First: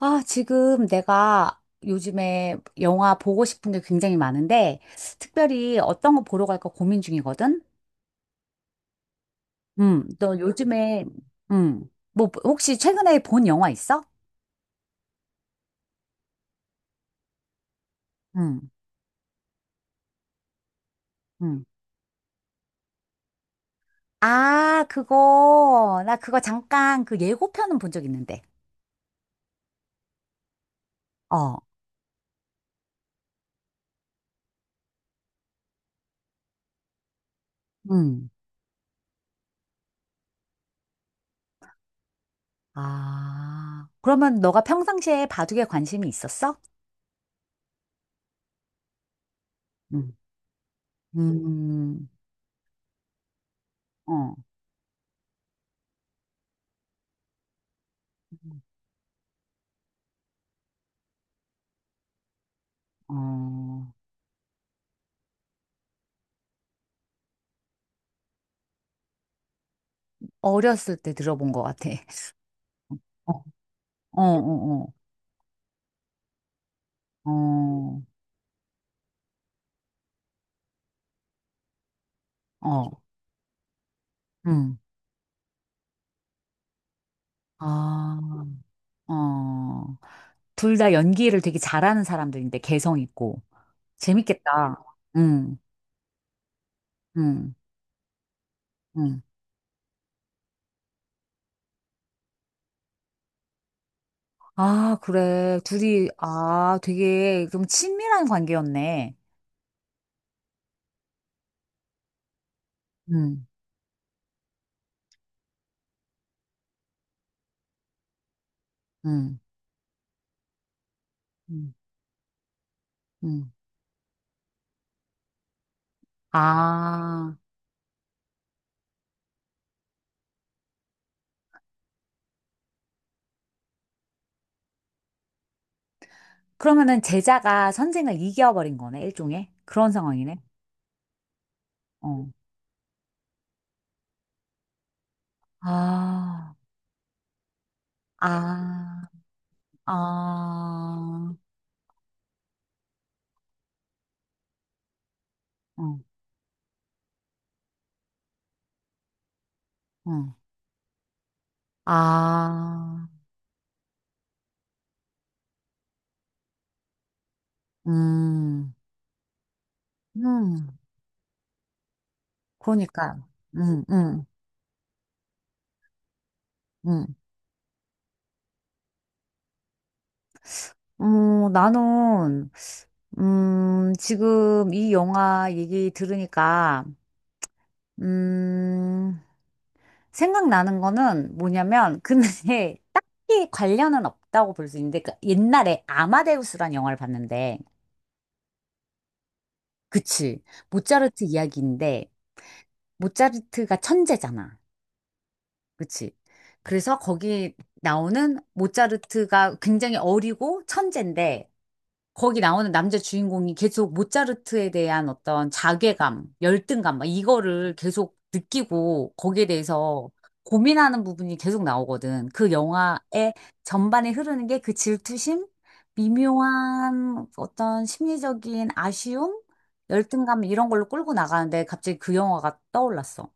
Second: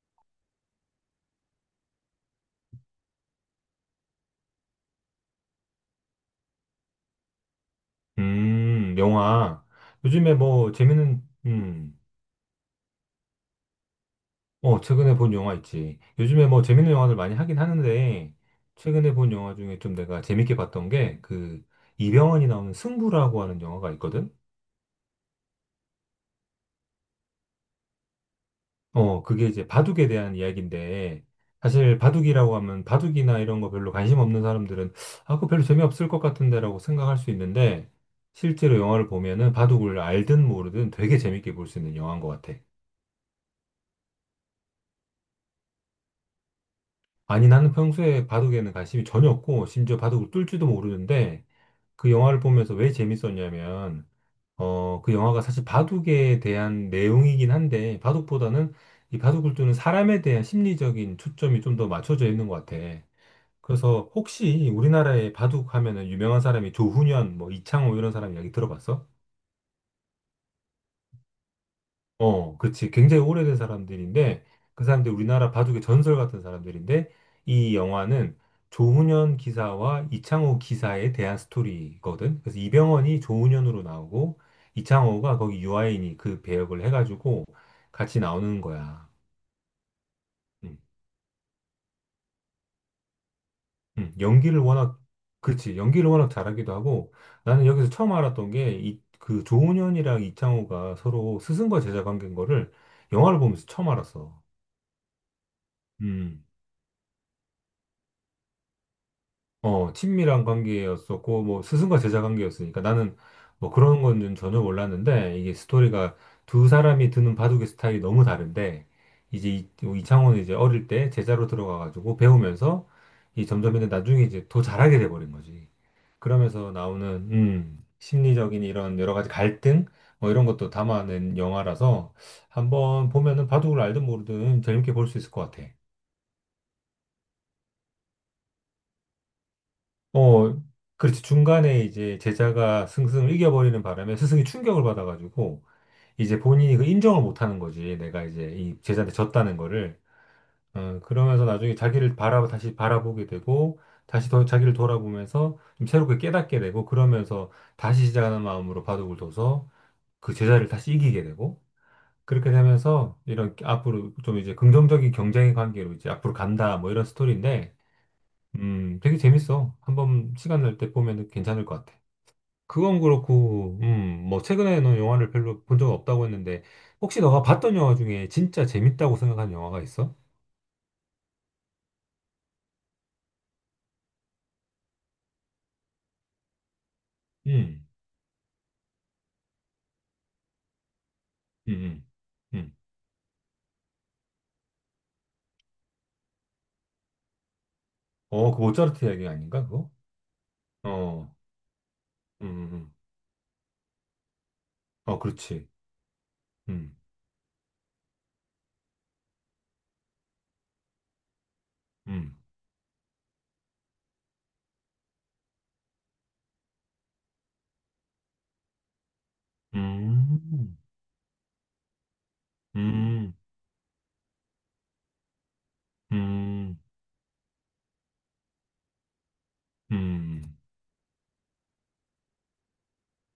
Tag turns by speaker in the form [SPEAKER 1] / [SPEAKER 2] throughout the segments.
[SPEAKER 1] 아, 지금 내가 요즘에 영화 보고 싶은 게 굉장히 많은데, 특별히 어떤 거 보러 갈까 고민 중이거든?
[SPEAKER 2] 영화. 요즘에
[SPEAKER 1] 너
[SPEAKER 2] 뭐
[SPEAKER 1] 요즘에,
[SPEAKER 2] 재밌는, 음,
[SPEAKER 1] 뭐, 혹시 최근에 본 영화 있어?
[SPEAKER 2] 어, 최근에 본 영화 있지. 요즘에 뭐 재밌는 영화들 많이 하긴 하는데,
[SPEAKER 1] 음,
[SPEAKER 2] 최근에 본 영화 중에 좀 내가 재밌게 봤던 게, 그,
[SPEAKER 1] 음.
[SPEAKER 2] 이병헌이 나오는 승부라고 하는 영화가 있거든?
[SPEAKER 1] 아, 그거, 나 그거 잠깐 그 예고편은 본 적 있는데.
[SPEAKER 2] 그게 이제 바둑에 대한 이야기인데,
[SPEAKER 1] 어,
[SPEAKER 2] 사실 바둑이라고 하면 바둑이나 이런 거 별로 관심 없는 사람들은, 아, 그거 별로 재미없을 것 같은데라고 생각할 수 있는데,
[SPEAKER 1] 음.
[SPEAKER 2] 실제로 영화를 보면은 바둑을 알든 모르든 되게 재밌게 볼 수 있는 영화인 것 같아.
[SPEAKER 1] 아, 그러면 너가 평상시에 바둑에 관심이 있었어?
[SPEAKER 2] 아니, 나는 평소에 바둑에는 관심이 전혀 없고, 심지어
[SPEAKER 1] 음,
[SPEAKER 2] 바둑을 뚫 줄도 모르는데,
[SPEAKER 1] 음,
[SPEAKER 2] 그 영화를 보면서 왜 재밌었냐면,
[SPEAKER 1] 어,
[SPEAKER 2] 그 영화가 사실 바둑에 대한 내용이긴 한데, 바둑보다는 이 바둑을 두는 사람에 대한 심리적인 초점이 좀 더 맞춰져 있는 것 같아.
[SPEAKER 1] 어,
[SPEAKER 2] 그래서 혹시 우리나라에 바둑 하면은 유명한 사람이 조훈현, 뭐 이창호 이런 사람 이야기 들어봤어?
[SPEAKER 1] 어렸을 때 들어본 것 같아.
[SPEAKER 2] 어, 그렇지. 굉장히 오래된
[SPEAKER 1] 어,
[SPEAKER 2] 사람들인데, 그
[SPEAKER 1] 어,
[SPEAKER 2] 사람들이 우리나라 바둑의 전설 같은 사람들인데,
[SPEAKER 1] 어,
[SPEAKER 2] 이
[SPEAKER 1] 어,
[SPEAKER 2] 영화는 조훈현 기사와 이창호 기사에 대한 스토리거든. 그래서
[SPEAKER 1] 어,
[SPEAKER 2] 이병헌이 조훈현으로 나오고,
[SPEAKER 1] 음,
[SPEAKER 2] 이창호가 거기 유아인이 그 배역을 해가지고
[SPEAKER 1] 아,
[SPEAKER 2] 같이 나오는 거야.
[SPEAKER 1] 어. 둘
[SPEAKER 2] 음.
[SPEAKER 1] 다 연기를 되게 잘하는 사람들인데, 개성 있고.
[SPEAKER 2] 음. 연기를
[SPEAKER 1] 재밌겠다.
[SPEAKER 2] 워낙,
[SPEAKER 1] 응,
[SPEAKER 2] 그렇지. 연기를 워낙 잘하기도 하고,
[SPEAKER 1] 응,
[SPEAKER 2] 나는 여기서 처음 알았던 게, 이,
[SPEAKER 1] 응.
[SPEAKER 2] 그 조훈현이랑 이창호가 서로 스승과 제자 관계인 거를 영화를 보면서 처음 알았어.
[SPEAKER 1] 아, 그래. 둘이,
[SPEAKER 2] 음.
[SPEAKER 1] 아, 되게 좀 친밀한 관계였네.
[SPEAKER 2] 어, 친밀한 관계였었고, 뭐, 스승과 제자 관계였으니까 나는
[SPEAKER 1] 응,
[SPEAKER 2] 뭐 그런 건 좀 전혀 몰랐는데, 이게 스토리가 두 사람이 드는 바둑의 스타일이 너무 다른데, 이제
[SPEAKER 1] 응,
[SPEAKER 2] 이창호는 이제 어릴 때 제자로
[SPEAKER 1] 응,
[SPEAKER 2] 들어가가지고 배우면서, 이
[SPEAKER 1] 응.
[SPEAKER 2] 점점 이제 나중에 이제 더 잘하게 돼버린 거지. 그러면서 나오는,
[SPEAKER 1] 아,
[SPEAKER 2] 심리적인 이런 여러 가지 갈등, 뭐 이런 것도 담아낸 영화라서, 한번 보면은 바둑을 알든 모르든 재밌게 볼 수 있을 것 같아.
[SPEAKER 1] 그러면은 제자가 선생을 이겨버린 거네, 일종의. 그런 상황이네.
[SPEAKER 2] 어, 그렇지. 중간에 이제
[SPEAKER 1] 어.
[SPEAKER 2] 제자가 승승을 이겨버리는 바람에 스승이 충격을 받아가지고, 이제
[SPEAKER 1] 아,
[SPEAKER 2] 본인이 그 인정을 못하는 거지. 내가 이제 이
[SPEAKER 1] 아,
[SPEAKER 2] 제자한테 졌다는 거를.
[SPEAKER 1] 아,
[SPEAKER 2] 그러면서 나중에 자기를 다시 바라보게 되고, 다시 더 자기를 돌아보면서 좀
[SPEAKER 1] 어,
[SPEAKER 2] 새롭게 깨닫게 되고, 그러면서 다시 시작하는 마음으로 바둑을 둬서
[SPEAKER 1] 어.
[SPEAKER 2] 그 제자를 다시 이기게 되고, 그렇게
[SPEAKER 1] 아,
[SPEAKER 2] 되면서 이런 앞으로 좀 이제 긍정적인 경쟁의 관계로 이제 앞으로 간다, 뭐 이런 스토리인데,
[SPEAKER 1] 음,
[SPEAKER 2] 되게 재밌어. 한번 시간
[SPEAKER 1] 음,
[SPEAKER 2] 날 때 보면 괜찮을 것 같아. 그건
[SPEAKER 1] 그러니까,
[SPEAKER 2] 그렇고,
[SPEAKER 1] 음, 음,
[SPEAKER 2] 뭐, 최근에 너 영화를 별로 본 적 없다고 했는데,
[SPEAKER 1] 음.
[SPEAKER 2] 혹시 너가 봤던 영화 중에 진짜 재밌다고 생각한 영화가 있어?
[SPEAKER 1] 나는, 지금 이 영화 얘기 들으니까,
[SPEAKER 2] 음.
[SPEAKER 1] 음, 생각나는 거는
[SPEAKER 2] 음.
[SPEAKER 1] 뭐냐면,
[SPEAKER 2] 음.
[SPEAKER 1] 근데
[SPEAKER 2] 음.
[SPEAKER 1] 딱히 관련은 없다고 볼 수 있는데, 그 옛날에 아마데우스란 영화를 봤는데,
[SPEAKER 2] 어, 그 모차르트 이야기 아닌가, 그거?
[SPEAKER 1] 그치. 모차르트
[SPEAKER 2] 어.
[SPEAKER 1] 이야기인데,
[SPEAKER 2] 음. 음. 음.
[SPEAKER 1] 모차르트가 천재잖아.
[SPEAKER 2] 어, 그렇지.
[SPEAKER 1] 그치.
[SPEAKER 2] 음.
[SPEAKER 1] 그래서 거기 나오는 모차르트가 굉장히 어리고 천재인데,
[SPEAKER 2] 음.
[SPEAKER 1] 거기 나오는 남자 주인공이 계속 모차르트에 대한 어떤 자괴감, 열등감, 막 이거를 계속 느끼고 거기에 대해서
[SPEAKER 2] 음.
[SPEAKER 1] 고민하는 부분이 계속 나오거든. 그 영화의
[SPEAKER 2] 음.
[SPEAKER 1] 전반에 흐르는 게 그 질투심,
[SPEAKER 2] 음.
[SPEAKER 1] 미묘한 어떤 심리적인 아쉬움, 열등감
[SPEAKER 2] 음.
[SPEAKER 1] 이런 걸로 끌고 나가는데 갑자기 그 영화가 떠올랐어.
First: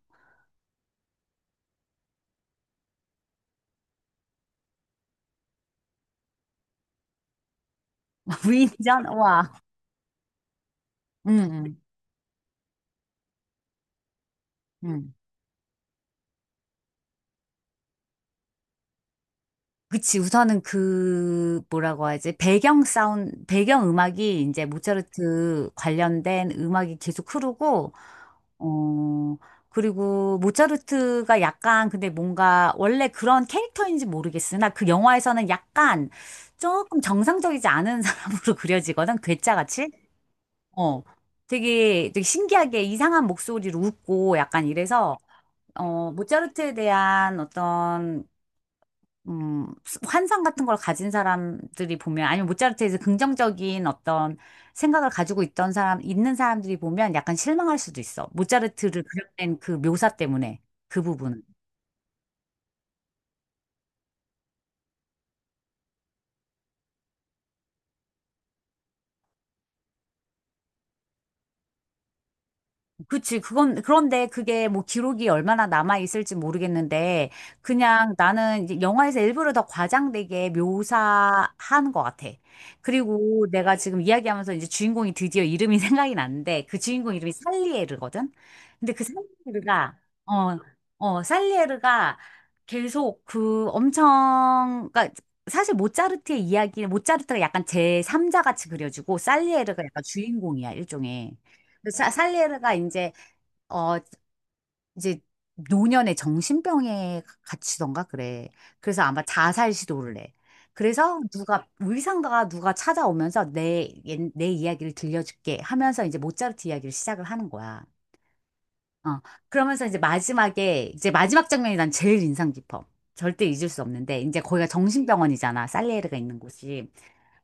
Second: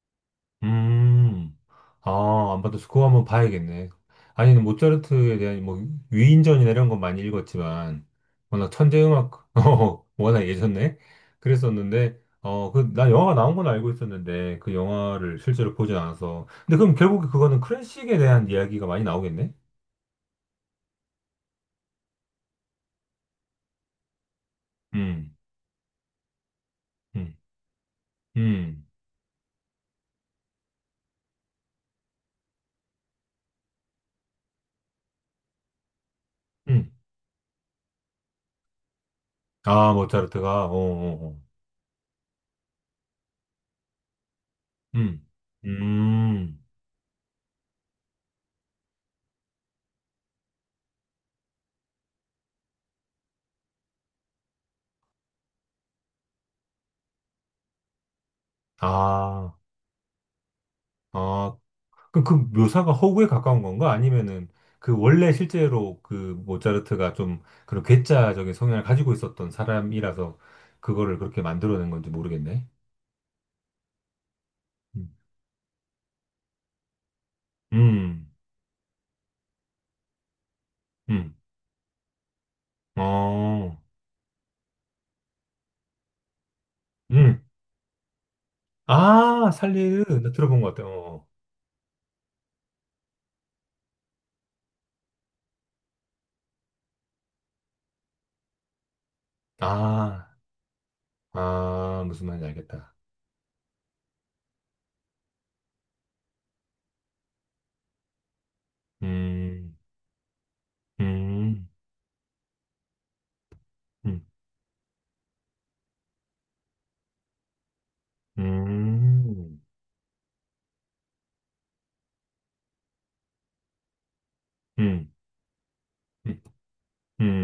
[SPEAKER 2] 음. 아, 안 받았어. 그거 한번 봐야겠네. 아니, 모차르트에 대한 뭐 위인전이나 이런 건 많이 읽었지만, 워낙 천재
[SPEAKER 1] 위인전?
[SPEAKER 2] 음악,
[SPEAKER 1] 와.
[SPEAKER 2] 워낙 예전에
[SPEAKER 1] 응, 응,
[SPEAKER 2] 그랬었는데, 그, 나 영화가 나온 건 알고 있었는데, 그
[SPEAKER 1] 응.
[SPEAKER 2] 영화를 실제로 보진 않아서. 근데 그럼 결국에 그거는 클래식에 대한 이야기가 많이 나오겠네?
[SPEAKER 1] 그치, 우선은 그, 뭐라고 하지? 배경 사운드, 배경 음악이 이제
[SPEAKER 2] 음.
[SPEAKER 1] 모차르트 관련된 음악이 계속
[SPEAKER 2] 음.
[SPEAKER 1] 흐르고,
[SPEAKER 2] 음.
[SPEAKER 1] 어, 그리고 모차르트가 약간 근데 뭔가 원래 그런 캐릭터인지 모르겠으나 그 영화에서는 약간
[SPEAKER 2] 음.
[SPEAKER 1] 조금 정상적이지 않은 사람으로 그려지거든, 괴짜같이.
[SPEAKER 2] 아, 모차르트가, 어,
[SPEAKER 1] 어,
[SPEAKER 2] 어, 어.
[SPEAKER 1] 되게, 되게 신기하게 이상한 목소리로 웃고 약간 이래서,
[SPEAKER 2] 음. 음.
[SPEAKER 1] 모차르트에 대한 어떤 환상 같은 걸 가진 사람들이 보면, 아니면 모차르트에서 긍정적인 어떤 생각을 가지고 있던 있는 사람들이 보면 약간 실망할 수도 있어. 모차르트를
[SPEAKER 2] 아,
[SPEAKER 1] 그려낸 그 묘사 때문에, 그 부분.
[SPEAKER 2] 아, 그럼 그 묘사가 허구에 가까운 건가? 아니면은 그 원래 실제로 그 모차르트가 좀 그런 괴짜적인 성향을 가지고 있었던 사람이라서 그거를 그렇게 만들어낸 건지 모르겠네.
[SPEAKER 1] 그치. 그런데 그게 뭐
[SPEAKER 2] 음.
[SPEAKER 1] 기록이 얼마나 남아있을지 모르겠는데, 그냥
[SPEAKER 2] 음.
[SPEAKER 1] 나는 이제 영화에서 일부러 더 과장되게
[SPEAKER 2] 음.
[SPEAKER 1] 묘사한 것 같아. 그리고 내가
[SPEAKER 2] 어,
[SPEAKER 1] 지금 이야기하면서 이제 주인공이 드디어 이름이 생각이 났는데 그 주인공 이름이
[SPEAKER 2] 음.
[SPEAKER 1] 살리에르거든? 근데 그
[SPEAKER 2] 아, 살리르. 나
[SPEAKER 1] 어,
[SPEAKER 2] 들어본 것 같아. 어.
[SPEAKER 1] 어,
[SPEAKER 2] 어.
[SPEAKER 1] 살리에르가 계속 그 엄청, 그니까 사실 모차르트의 이야기는 모차르트가 약간 제3자 같이 그려지고, 살리에르가 약간
[SPEAKER 2] 아,
[SPEAKER 1] 주인공이야, 일종의. 근데
[SPEAKER 2] 아, 무슨 말인지
[SPEAKER 1] 살리에르가
[SPEAKER 2] 알겠다.
[SPEAKER 1] 어, 이제 노년의 정신병에 갇히던가 그래. 그래서 아마 자살
[SPEAKER 2] 음.
[SPEAKER 1] 시도를 해. 그래서 누가
[SPEAKER 2] 음.
[SPEAKER 1] 의상가가 누가 찾아오면서
[SPEAKER 2] 음.
[SPEAKER 1] 내 이야기를 들려줄게 하면서 이제 모차르트 이야기를 시작을 하는 거야. 어,
[SPEAKER 2] 음.
[SPEAKER 1] 그러면서 이제 마지막에 이제 마지막 장면이 난 제일 인상 깊어. 절대 잊을 수 없는데 이제 거기가
[SPEAKER 2] 음.
[SPEAKER 1] 정신병원이잖아. 살리에르가 있는
[SPEAKER 2] 음.
[SPEAKER 1] 곳이.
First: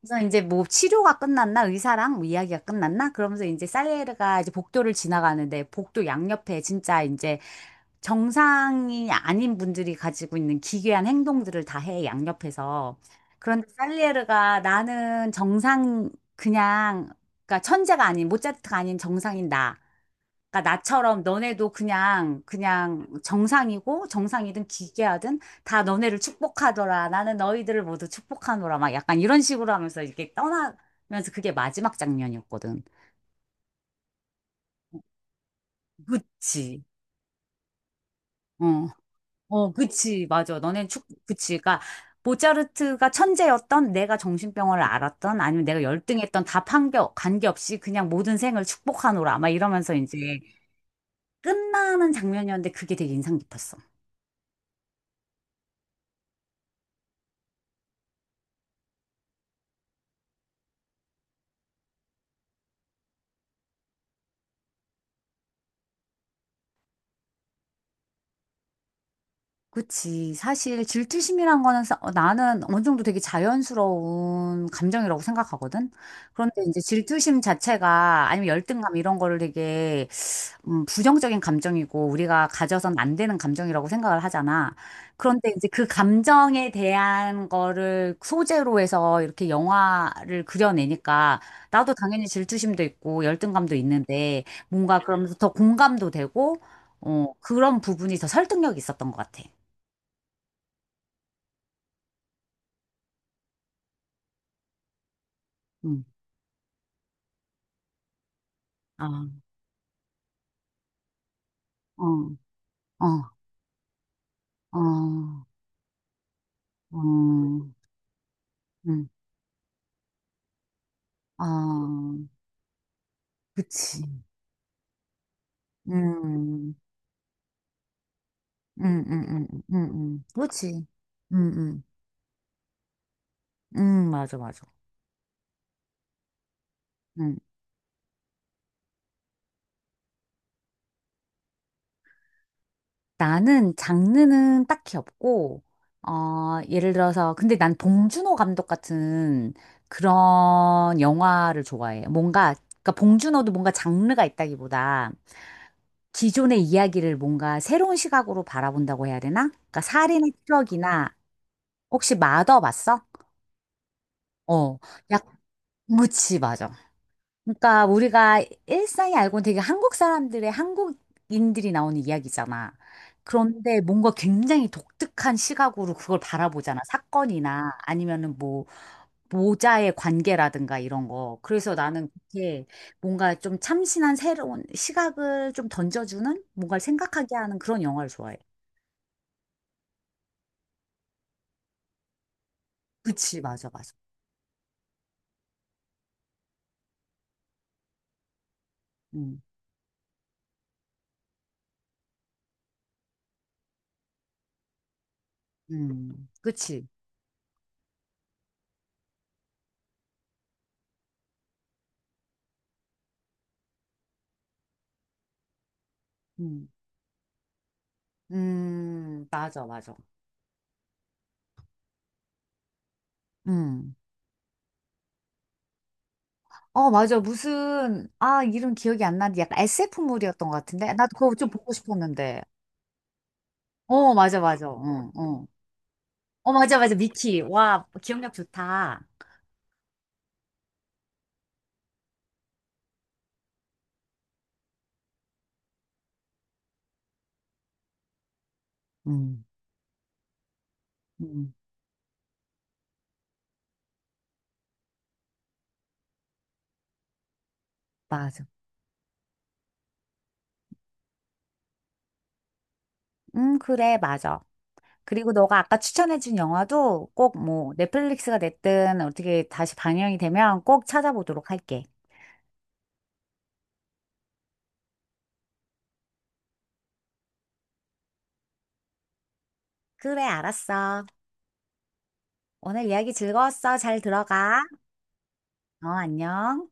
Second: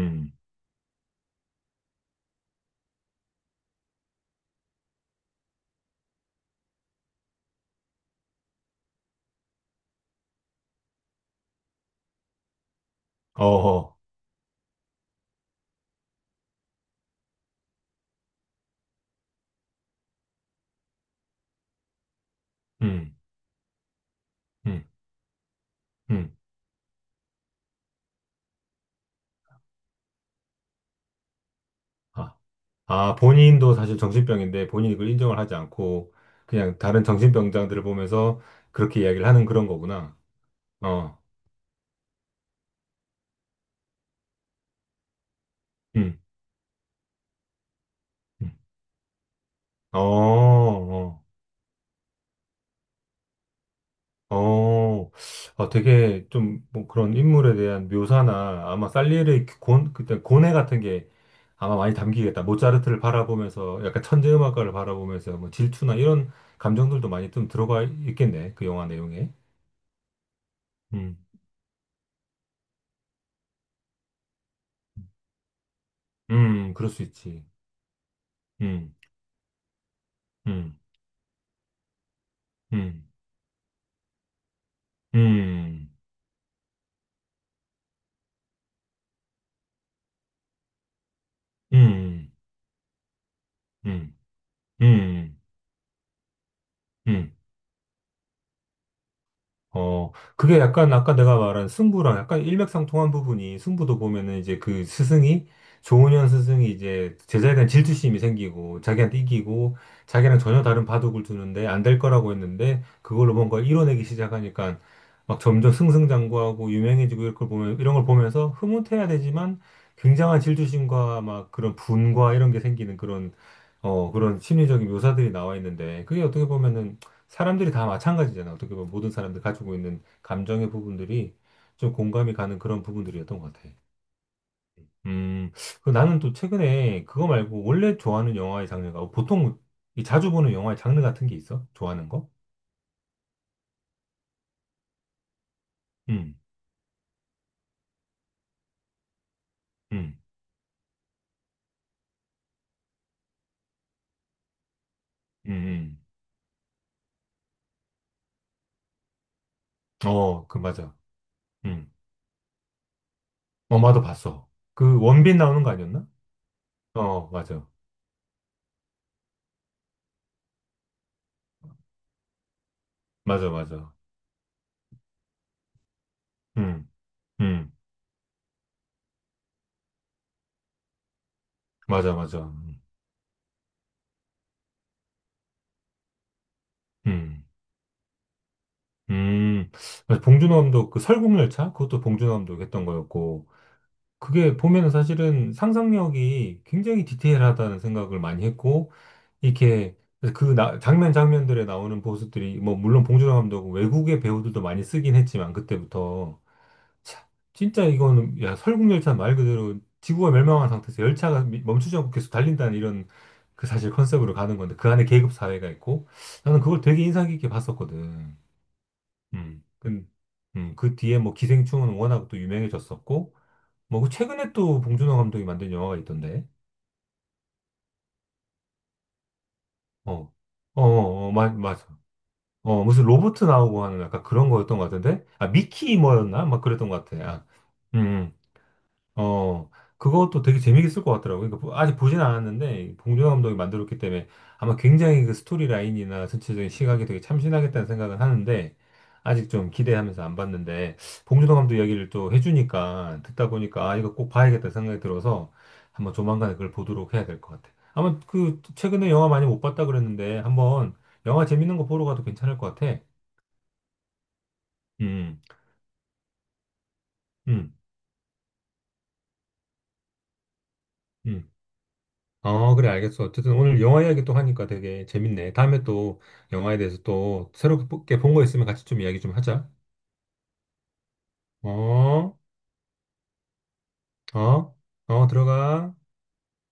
[SPEAKER 1] 그래서 이제 뭐 치료가 끝났나 의사랑 뭐 이야기가 끝났나 그러면서 이제 살리에르가 이제 복도를 지나가는데 복도 양옆에 진짜 이제 정상이 아닌 분들이 가지고 있는 기괴한 행동들을 다 해 양옆에서 그런데
[SPEAKER 2] 어허,
[SPEAKER 1] 살리에르가 나는 정상 그냥 그러니까 천재가 아닌 모차르트가 아닌 정상인 나 그러니까 나처럼 너네도 그냥 그냥
[SPEAKER 2] 음.
[SPEAKER 1] 정상이고 정상이든
[SPEAKER 2] 음.
[SPEAKER 1] 기계하든 다 너네를
[SPEAKER 2] 음.
[SPEAKER 1] 축복하더라. 나는 너희들을 모두 축복하노라. 막 약간 이런 식으로 하면서 이렇게 떠나면서 그게 마지막
[SPEAKER 2] 아.
[SPEAKER 1] 장면이었거든.
[SPEAKER 2] 아, 본인도 사실 정신병인데 본인이 그걸 인정을 하지 않고 그냥
[SPEAKER 1] 그치.
[SPEAKER 2] 다른 정신병자들을 보면서
[SPEAKER 1] 어.
[SPEAKER 2] 그렇게 이야기를 하는 그런
[SPEAKER 1] 어,
[SPEAKER 2] 거구나.
[SPEAKER 1] 그치. 맞아. 너넨 축
[SPEAKER 2] 어,
[SPEAKER 1] 그치. 그러니까 모차르트가 천재였던 내가 정신병원을 앓았던 아니면 내가
[SPEAKER 2] 음.
[SPEAKER 1] 열등했던 다 판교, 관계없이 그냥 모든
[SPEAKER 2] 음.
[SPEAKER 1] 생을 축복하노라. 막 이러면서
[SPEAKER 2] 어,
[SPEAKER 1] 이제
[SPEAKER 2] 어,
[SPEAKER 1] 끝나는 장면이었는데 그게 되게 인상 깊었어.
[SPEAKER 2] 어, 아, 되게 좀 뭐 그런 인물에 대한 묘사나 아마 살리에르의 그때 고뇌 같은 게 아마 많이 담기겠다. 모차르트를 바라보면서 약간 천재 음악가를 바라보면서 뭐 질투나 이런 감정들도 많이 좀 들어가 있겠네. 그 영화 내용에.
[SPEAKER 1] 그치. 사실
[SPEAKER 2] 음.
[SPEAKER 1] 질투심이란 거는 나는 어느 정도 되게 자연스러운 감정이라고 생각하거든. 그런데
[SPEAKER 2] 음.
[SPEAKER 1] 이제
[SPEAKER 2] 그럴 수
[SPEAKER 1] 질투심
[SPEAKER 2] 있지.
[SPEAKER 1] 자체가 아니면 열등감
[SPEAKER 2] 음.
[SPEAKER 1] 이런 거를 되게
[SPEAKER 2] 음.
[SPEAKER 1] 부정적인 감정이고 우리가 가져선
[SPEAKER 2] 음.
[SPEAKER 1] 안 되는 감정이라고 생각을 하잖아. 그런데 이제 그
[SPEAKER 2] 음.
[SPEAKER 1] 감정에 대한 거를 소재로 해서 이렇게 영화를 그려내니까 나도 당연히
[SPEAKER 2] 음.
[SPEAKER 1] 질투심도 있고 열등감도
[SPEAKER 2] 음.
[SPEAKER 1] 있는데
[SPEAKER 2] 음.
[SPEAKER 1] 뭔가 그러면서
[SPEAKER 2] 음.
[SPEAKER 1] 더 공감도 되고
[SPEAKER 2] 음.
[SPEAKER 1] 그런 부분이 더 설득력이 있었던 것 같아.
[SPEAKER 2] 어, 그게 약간 아까 내가 말한 승부랑 약간 일맥상통한 부분이 승부도 보면은 이제 그 스승이
[SPEAKER 1] 음,
[SPEAKER 2] 조은현 스승이 이제 제자에 대한 질투심이 생기고 자기한테
[SPEAKER 1] 아,
[SPEAKER 2] 이기고 자기랑 전혀 다른 바둑을 두는데 안 될
[SPEAKER 1] 어,
[SPEAKER 2] 거라고 했는데
[SPEAKER 1] 어,
[SPEAKER 2] 그걸로 뭔가 이뤄내기 시작하니까 막
[SPEAKER 1] 어,
[SPEAKER 2] 점점 승승장구하고 유명해지고 이걸
[SPEAKER 1] 어,
[SPEAKER 2] 보면 이런 걸 보면서 흐뭇해야
[SPEAKER 1] 음,
[SPEAKER 2] 되지만 굉장한 질투심과 막 그런
[SPEAKER 1] 아,
[SPEAKER 2] 분과 이런 게 생기는 그런
[SPEAKER 1] 그치.
[SPEAKER 2] 어 그런 심리적인 묘사들이 나와 있는데 그게 어떻게
[SPEAKER 1] 음,
[SPEAKER 2] 보면은 사람들이 다 마찬가지잖아. 어떻게 보면
[SPEAKER 1] 음,
[SPEAKER 2] 모든
[SPEAKER 1] 음,
[SPEAKER 2] 사람들
[SPEAKER 1] 음, 음,
[SPEAKER 2] 가지고 있는 감정의
[SPEAKER 1] 그치.
[SPEAKER 2] 부분들이
[SPEAKER 1] 음, 음,
[SPEAKER 2] 좀 공감이 가는 그런 부분들이었던 것 같아.
[SPEAKER 1] 맞아, 맞아.
[SPEAKER 2] 음, 그 나는 또 최근에 그거 말고 원래 좋아하는 영화의 장르가 보통 이 자주 보는 영화의 장르 같은 게 있어? 좋아하는 거?
[SPEAKER 1] 나는 장르는 딱히 없고,
[SPEAKER 2] 음.
[SPEAKER 1] 예를 들어서, 근데 난 봉준호 감독 같은
[SPEAKER 2] 음.
[SPEAKER 1] 그런 영화를 좋아해. 뭔가, 그러니까 봉준호도 뭔가 장르가 있다기보다
[SPEAKER 2] 음.
[SPEAKER 1] 기존의 이야기를 뭔가 새로운 시각으로 바라본다고 해야 되나? 그러니까
[SPEAKER 2] 음.
[SPEAKER 1] 살인의
[SPEAKER 2] 어, 그 맞아.
[SPEAKER 1] 추억이나
[SPEAKER 2] 음,
[SPEAKER 1] 혹시 마더 봤어?
[SPEAKER 2] 엄마도 봤어.
[SPEAKER 1] 어,
[SPEAKER 2] 그
[SPEAKER 1] 약,
[SPEAKER 2] 원빈 나오는 거 아니었나?
[SPEAKER 1] 그치, 맞아.
[SPEAKER 2] 어, 맞아,
[SPEAKER 1] 그러니까 우리가 일상이 알고는 되게 한국인들이 나오는 이야기잖아.
[SPEAKER 2] 맞아,
[SPEAKER 1] 그런데
[SPEAKER 2] 맞아.
[SPEAKER 1] 뭔가 굉장히 독특한 시각으로 그걸 바라보잖아.
[SPEAKER 2] 음, 음,
[SPEAKER 1] 사건이나 아니면은 뭐 모자의 관계라든가 이런 거. 그래서 나는
[SPEAKER 2] 맞아, 맞아.
[SPEAKER 1] 그게
[SPEAKER 2] 음.
[SPEAKER 1] 뭔가 좀 참신한 새로운 시각을 좀 던져주는 뭔가를 생각하게
[SPEAKER 2] 음.
[SPEAKER 1] 하는 그런 영화를 좋아해.
[SPEAKER 2] 음, 맞아. 봉준호 감독 그 설국열차, 그것도 봉준호 감독 했던
[SPEAKER 1] 그치,
[SPEAKER 2] 거였고,
[SPEAKER 1] 맞아, 맞아.
[SPEAKER 2] 그게 보면은 사실은 상상력이 굉장히 디테일하다는 생각을 많이 했고,
[SPEAKER 1] 음,
[SPEAKER 2] 이렇게 그 장면 장면들에 나오는 보수들이, 뭐 물론 봉준호 감독은 외국의 배우들도 많이 쓰긴 했지만 그때부터
[SPEAKER 1] 그치.
[SPEAKER 2] 참, 진짜 이거는 야, 설국열차 말 그대로 지구가 멸망한 상태에서 열차가 멈추지 않고 계속 달린다는 이런 그 사실 컨셉으로 가는 건데, 그 안에 계급 사회가 있고, 나는
[SPEAKER 1] 음,
[SPEAKER 2] 그걸 되게 인상 깊게 봤었거든.
[SPEAKER 1] 맞아, 맞아.
[SPEAKER 2] 그, 그 뒤에 뭐 기생충은 워낙 또 유명해졌었고,
[SPEAKER 1] 음.
[SPEAKER 2] 뭐그 최근에 또 봉준호 감독이 만든 영화가 있던데,
[SPEAKER 1] 어, 맞아. 무슨, 아, 이름 기억이 안 나는데 약간
[SPEAKER 2] 어,
[SPEAKER 1] SF물이었던 것
[SPEAKER 2] 어,
[SPEAKER 1] 같은데? 나도
[SPEAKER 2] 어, 어,
[SPEAKER 1] 그거 좀 보고
[SPEAKER 2] 맞아.
[SPEAKER 1] 싶었는데.
[SPEAKER 2] 어, 무슨 로봇 나오고 하는
[SPEAKER 1] 어,
[SPEAKER 2] 약간
[SPEAKER 1] 맞아,
[SPEAKER 2] 그런
[SPEAKER 1] 맞아.
[SPEAKER 2] 거였던 것
[SPEAKER 1] 응, 응.
[SPEAKER 2] 같은데,
[SPEAKER 1] 어, 어.
[SPEAKER 2] 아, 미키 뭐였나?
[SPEAKER 1] 어,
[SPEAKER 2] 막
[SPEAKER 1] 맞아,
[SPEAKER 2] 그랬던
[SPEAKER 1] 맞아.
[SPEAKER 2] 것 같아.
[SPEAKER 1] 미키.
[SPEAKER 2] 아,
[SPEAKER 1] 와, 기억력
[SPEAKER 2] 음.
[SPEAKER 1] 좋다.
[SPEAKER 2] 어, 그것도 되게 재밌을 것 같더라고요. 그러니까 아직 보진 않았는데, 봉준호 감독이 만들었기 때문에 아마 굉장히 그 스토리 라인이나 전체적인 시각이 되게 참신하겠다는 생각은 하는데,
[SPEAKER 1] 음,
[SPEAKER 2] 아직 좀 기대하면서 안 봤는데,
[SPEAKER 1] 음,
[SPEAKER 2] 봉준호 감독 이야기를 또 해주니까, 듣다 보니까, 아, 이거 꼭 봐야겠다 생각이 들어서, 한번 조만간에 그걸 보도록 해야 될 것 같아요. 아마
[SPEAKER 1] 맞아.
[SPEAKER 2] 그, 최근에 영화 많이 못 봤다 그랬는데, 한번 영화 재밌는 거 보러 가도 괜찮을 것 같아.
[SPEAKER 1] 그래, 맞아. 그리고
[SPEAKER 2] 음.
[SPEAKER 1] 너가 아까 추천해준 영화도 꼭 뭐
[SPEAKER 2] 음.
[SPEAKER 1] 넷플릭스가 됐든 어떻게 다시 방영이 되면 꼭
[SPEAKER 2] 음.
[SPEAKER 1] 찾아보도록 할게.
[SPEAKER 2] 어, 그래, 알겠어. 어쨌든 오늘 영화 이야기 또 하니까 되게 재밌네. 다음에 또 영화에 대해서 또 새롭게 본 거 있으면 같이 좀 이야기 좀 하자.
[SPEAKER 1] 그래, 알았어.
[SPEAKER 2] 어,
[SPEAKER 1] 오늘 이야기 즐거웠어. 잘 들어가.
[SPEAKER 2] 어, 어,
[SPEAKER 1] 어,
[SPEAKER 2] 들어가.
[SPEAKER 1] 안녕.